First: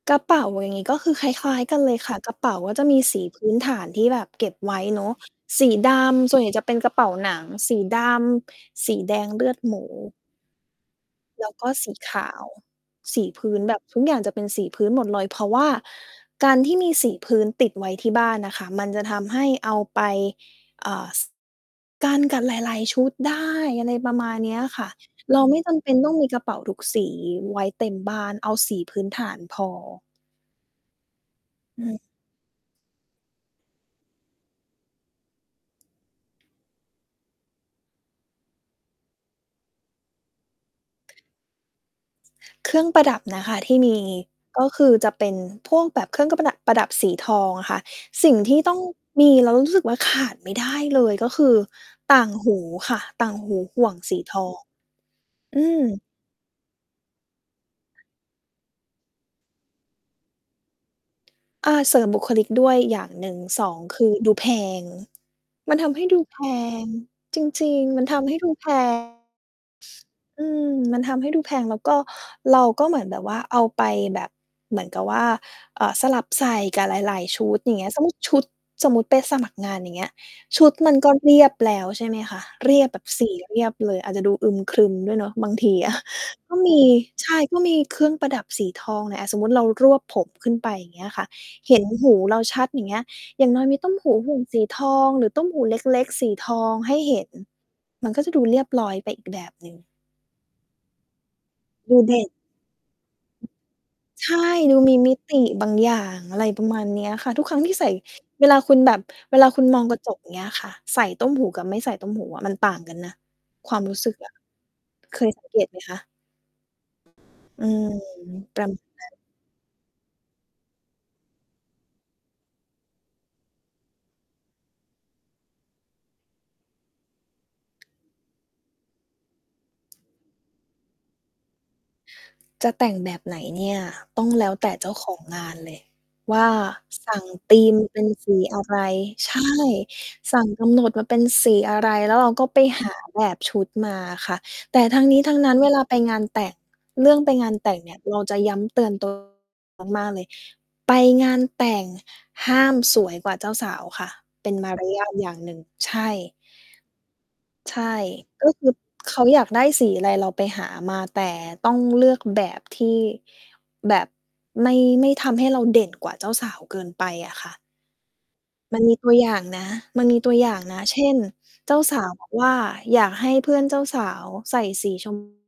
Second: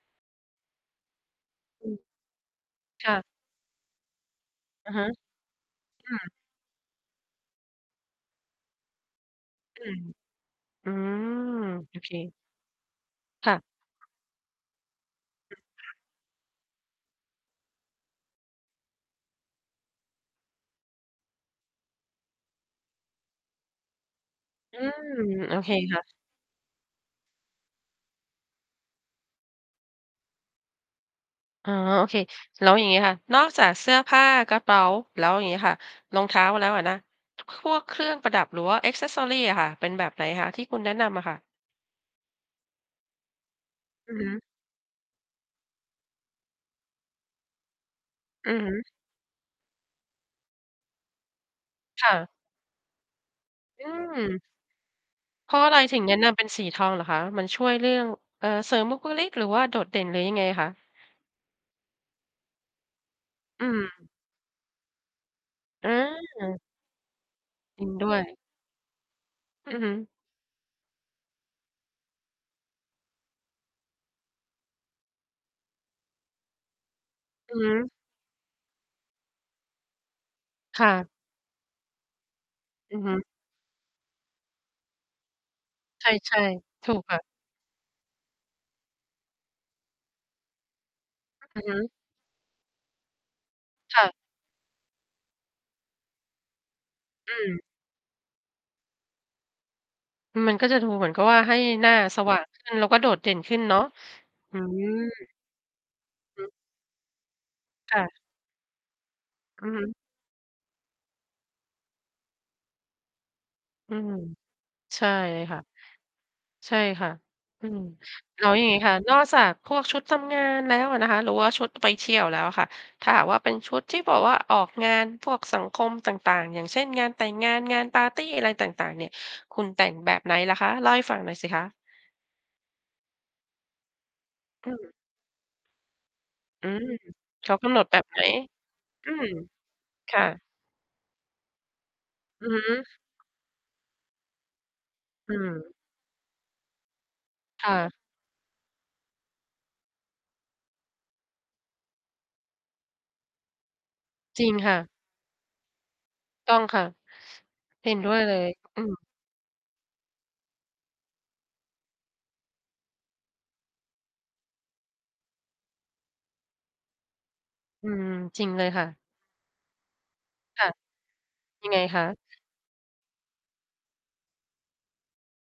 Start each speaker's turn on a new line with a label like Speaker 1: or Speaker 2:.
Speaker 1: กระเป๋าอย่างงี้ ก็คือคล้าย ๆ กัน
Speaker 2: อ
Speaker 1: เล
Speaker 2: ื
Speaker 1: ย
Speaker 2: ม
Speaker 1: ค่ะ กระเป๋าก็จะมี
Speaker 2: ค่
Speaker 1: สี
Speaker 2: ะ
Speaker 1: พื้นฐานที่แบบเก็บไว้
Speaker 2: อะฮ
Speaker 1: เน
Speaker 2: ะ
Speaker 1: าะ สีด
Speaker 2: อื
Speaker 1: ำ
Speaker 2: ม
Speaker 1: ส่วนใหญ่จะเป็นกระเป๋าหนังสีดำ สีแดงเลือดหม
Speaker 2: อื
Speaker 1: ู
Speaker 2: ม อื
Speaker 1: แล
Speaker 2: ม
Speaker 1: ้วก็สี
Speaker 2: โอเค
Speaker 1: ขาว สีพ
Speaker 2: ค
Speaker 1: ื
Speaker 2: ่
Speaker 1: ้น
Speaker 2: ะ
Speaker 1: แบบทุกอย่างจะเป็นสีพื้นหมดเลย เพราะว่าการที่มีสีพื้นติดไว้ที่บ้านน่ะค่ะ มันจะทำให้เอาไป อ่า ส กันกับหลาย ๆ ชุดได้ อะไรประมาณเนี้ย
Speaker 2: อื
Speaker 1: ค่ะ
Speaker 2: ม
Speaker 1: เรา
Speaker 2: โอ
Speaker 1: ไม่
Speaker 2: เค
Speaker 1: จำเป็
Speaker 2: ค
Speaker 1: น
Speaker 2: ่ะ
Speaker 1: ต้องมีกระเป๋าทุกสีไว้เต็มบ้าน เอาสีพื้นฐานพอ
Speaker 2: อ๋อ
Speaker 1: อืม
Speaker 2: โอเค แล้วอย่างงี้ค่ะ นอกจากเสื้อผ้า กระเป๋า แล้วอย่างงี้ค่ะ รองเท้าแล้วอะนะ พวกเครื่องประดับ หรือว่า accessories อะค่ะ เป็นแบบไหนคะ ที่คุณแนะนำอะค่ะ?
Speaker 1: เครื่องประดับนะคะที่มี
Speaker 2: อือฮึ
Speaker 1: ก็คือจะเป็นพวกแบบเครื่องก็กะประดะ ประดับสีทองอะค่ะ สิ่ง
Speaker 2: อื
Speaker 1: ที
Speaker 2: อ
Speaker 1: ่
Speaker 2: ฮ
Speaker 1: ต้อง
Speaker 2: ึ
Speaker 1: มีแล้วรู้สึกว่าขาดไม่ได้เลย ก็คือ
Speaker 2: ค่
Speaker 1: ต่า
Speaker 2: ะ
Speaker 1: งหูค่ะ ต่างหูห
Speaker 2: อ
Speaker 1: ่วงสีท
Speaker 2: ืม
Speaker 1: อง
Speaker 2: เพรา
Speaker 1: อ
Speaker 2: ะ
Speaker 1: ื
Speaker 2: อะไรถึ
Speaker 1: ม
Speaker 2: งแนะนำเป็นสีทองเหรอคะ? มันช่วยเรื่อง เอ่อ เสริมบุคลิก? หรือว่าโดดเด่น? หรือยังไงคะ?
Speaker 1: อ า เสริมบุคลิกด้วยอย่างหนึ่ง
Speaker 2: อ
Speaker 1: ส
Speaker 2: ื
Speaker 1: อง คื
Speaker 2: ม
Speaker 1: อดูแพง มันท
Speaker 2: อ
Speaker 1: ำให้ดูแพ
Speaker 2: า
Speaker 1: ง จริ
Speaker 2: จ
Speaker 1: ง
Speaker 2: ริง
Speaker 1: ๆ มั
Speaker 2: ด
Speaker 1: น
Speaker 2: ้
Speaker 1: ท
Speaker 2: วย
Speaker 1: ำให้ดู แพง
Speaker 2: อือฮึ
Speaker 1: อืม มันทำให้ดูแพง แล้วก็ เราก็เหมือนแบบว่า เอาไปแบบ เหมือนกับว่า เอ่อ สลับใส่กับหลาย ๆ ชุ
Speaker 2: อื
Speaker 1: ด
Speaker 2: อฮ
Speaker 1: อย่าง
Speaker 2: ึ
Speaker 1: เงี้ย สมมุติชุด สมมุติไปสมัครงาน อย่างเงี้ย ชุด
Speaker 2: ค่
Speaker 1: มัน
Speaker 2: ะ
Speaker 1: ก็เรียบแล้ว ใช่ไหมคะ เรียบ
Speaker 2: อ
Speaker 1: แ
Speaker 2: ื
Speaker 1: บ
Speaker 2: อ
Speaker 1: บ
Speaker 2: ฮึ
Speaker 1: สีเรียบเลย อาจจะดูอึมครึมด้วยเนาะ บางทีอะ
Speaker 2: ใช่
Speaker 1: ก็มี
Speaker 2: ๆ ถูกค่ะ
Speaker 1: ใช่ ก็มีเครื่องประดับสีทอง อะสมมุติเรารวบผมขึ้นไป อย่างเงี้ยค่ะ
Speaker 2: อือฮ
Speaker 1: เห็น
Speaker 2: ึ
Speaker 1: หูเราชัด อย่างเงี้ย อย่างน้อยมีตุ้ม
Speaker 2: ค่
Speaker 1: ห
Speaker 2: ะ
Speaker 1: ูหุ่งสีทอง หรือตุ้มหูเล็ก ๆ สีทองให้เห็น
Speaker 2: อืม
Speaker 1: มันก็จะดูเรียบร้อยไปอีกแบบหนึ่ง
Speaker 2: มันก็จะดูเหมือนกับว่า ให้หน้
Speaker 1: ด
Speaker 2: า
Speaker 1: ูเด
Speaker 2: ส
Speaker 1: ็ก
Speaker 2: ว่างขึ้น แล้วก็โดดเด่นขึ้นเนาะ
Speaker 1: ใช่
Speaker 2: อื
Speaker 1: ดูมีมิ
Speaker 2: ม
Speaker 1: ติบางอย่าง อะ
Speaker 2: อื
Speaker 1: ไร
Speaker 2: อ
Speaker 1: ประมาณเนี้ยค่ะ ทุกครั้งที่ใส่
Speaker 2: ค่ะ
Speaker 1: เวลาคุณแบบ เวลาค
Speaker 2: อ
Speaker 1: ุ
Speaker 2: ื
Speaker 1: ณ
Speaker 2: อ
Speaker 1: ม
Speaker 2: ฮ
Speaker 1: อง
Speaker 2: ึ
Speaker 1: กระจก อย่างเงี้ยค่ะ ใส่ตุ้มหูกับไม่ใส่ตุ้มหูอะมันต่างกันนะ ความ
Speaker 2: อ
Speaker 1: ร
Speaker 2: ื
Speaker 1: ู้ส
Speaker 2: ม
Speaker 1: ึก อะ
Speaker 2: ใช่
Speaker 1: เคย
Speaker 2: เล
Speaker 1: สั
Speaker 2: ย
Speaker 1: ง เ
Speaker 2: ค
Speaker 1: ก
Speaker 2: ่ะ
Speaker 1: ตไหมคะ?
Speaker 2: ใช่ค่ะ
Speaker 1: อ
Speaker 2: อ
Speaker 1: ื
Speaker 2: ืม
Speaker 1: ม
Speaker 2: อ๋อ
Speaker 1: ป
Speaker 2: อย่
Speaker 1: ร
Speaker 2: า
Speaker 1: ะ
Speaker 2: งง
Speaker 1: ม
Speaker 2: ี
Speaker 1: า
Speaker 2: ้
Speaker 1: ณ
Speaker 2: ค่ะ
Speaker 1: นั้
Speaker 2: น
Speaker 1: น
Speaker 2: อกจากพวกชุดทำงานแล้วอะนะคะ หรือว่าชุดไปเที่ยวแล้วอะค่ะ ถ้าหากว่าเป็นชุดที่บอกว่า ออกงานพวกสังคมต่าง ๆ อย่างเช่น งานแต่งงาน งานปาร์ตี อะไรต่าง ๆ เนี่ย คุณแต่งแบบไหนเหรอคะ? เล่าให้ฟังหน่อยสิคะ?
Speaker 1: จะแต่งแบบไหนเนี่ย ต้องแล้วแต
Speaker 2: อ
Speaker 1: ่เจ้
Speaker 2: ือ
Speaker 1: าของงานเลยว่า
Speaker 2: อืม
Speaker 1: สั่ง
Speaker 2: เข
Speaker 1: ธ
Speaker 2: า
Speaker 1: ี
Speaker 2: กำ
Speaker 1: ม
Speaker 2: หนดแบ
Speaker 1: เป็
Speaker 2: บ
Speaker 1: น
Speaker 2: ไหน?
Speaker 1: สีอะไร
Speaker 2: อืม
Speaker 1: ใช่
Speaker 2: ค่ะ
Speaker 1: สั่งกำหนดมาเป็นสีอะไร แล้วเราก
Speaker 2: อ
Speaker 1: ็
Speaker 2: ื
Speaker 1: ไป
Speaker 2: อฮึ
Speaker 1: หา แบบชุดมาอะค่ะ แต่ทั้งนี้
Speaker 2: อ
Speaker 1: ท
Speaker 2: ื
Speaker 1: ั้งนั้นเว
Speaker 2: ม
Speaker 1: ลาไปงานแต่ง เรื่องไปงาน
Speaker 2: ค
Speaker 1: แต
Speaker 2: ่
Speaker 1: ่งเน
Speaker 2: ะ
Speaker 1: ี่ย เราจะย้ำเตือน ตัว มาก ๆ เลย ไปงานแต่ง ห้ามสวยกว่าเจ้าสาวค่ะ
Speaker 2: จ
Speaker 1: เ
Speaker 2: ริ
Speaker 1: ป็
Speaker 2: ง
Speaker 1: นม
Speaker 2: ค
Speaker 1: า
Speaker 2: ่ะ
Speaker 1: รยาทอย่างหนึ่ง ใช่
Speaker 2: ต้องค่ะ
Speaker 1: ใช่
Speaker 2: เห็นด้วยเล
Speaker 1: ก
Speaker 2: ย
Speaker 1: ็คือ
Speaker 2: อืม
Speaker 1: เขาอยากได้สีอะไร เราไปหามา แต่ต้องเลือกแบบที่ แบบไม่ ไม่ทำให้เราเด่นกว่าเจ้าสาวเกินไปอะค่ะ
Speaker 2: อืม จริงเลย
Speaker 1: มั
Speaker 2: ค
Speaker 1: น
Speaker 2: ่ะ
Speaker 1: มีตัวอย่างนะ มันมีตัวอย่าง
Speaker 2: ค่ะ
Speaker 1: นะ เช่น
Speaker 2: ยั
Speaker 1: เจ
Speaker 2: ง
Speaker 1: ้
Speaker 2: ไง
Speaker 1: าส
Speaker 2: ค
Speaker 1: าว
Speaker 2: ะ?
Speaker 1: บอก ว่า อยากให้เพื่อนเจ้าสาวใส่สี ชม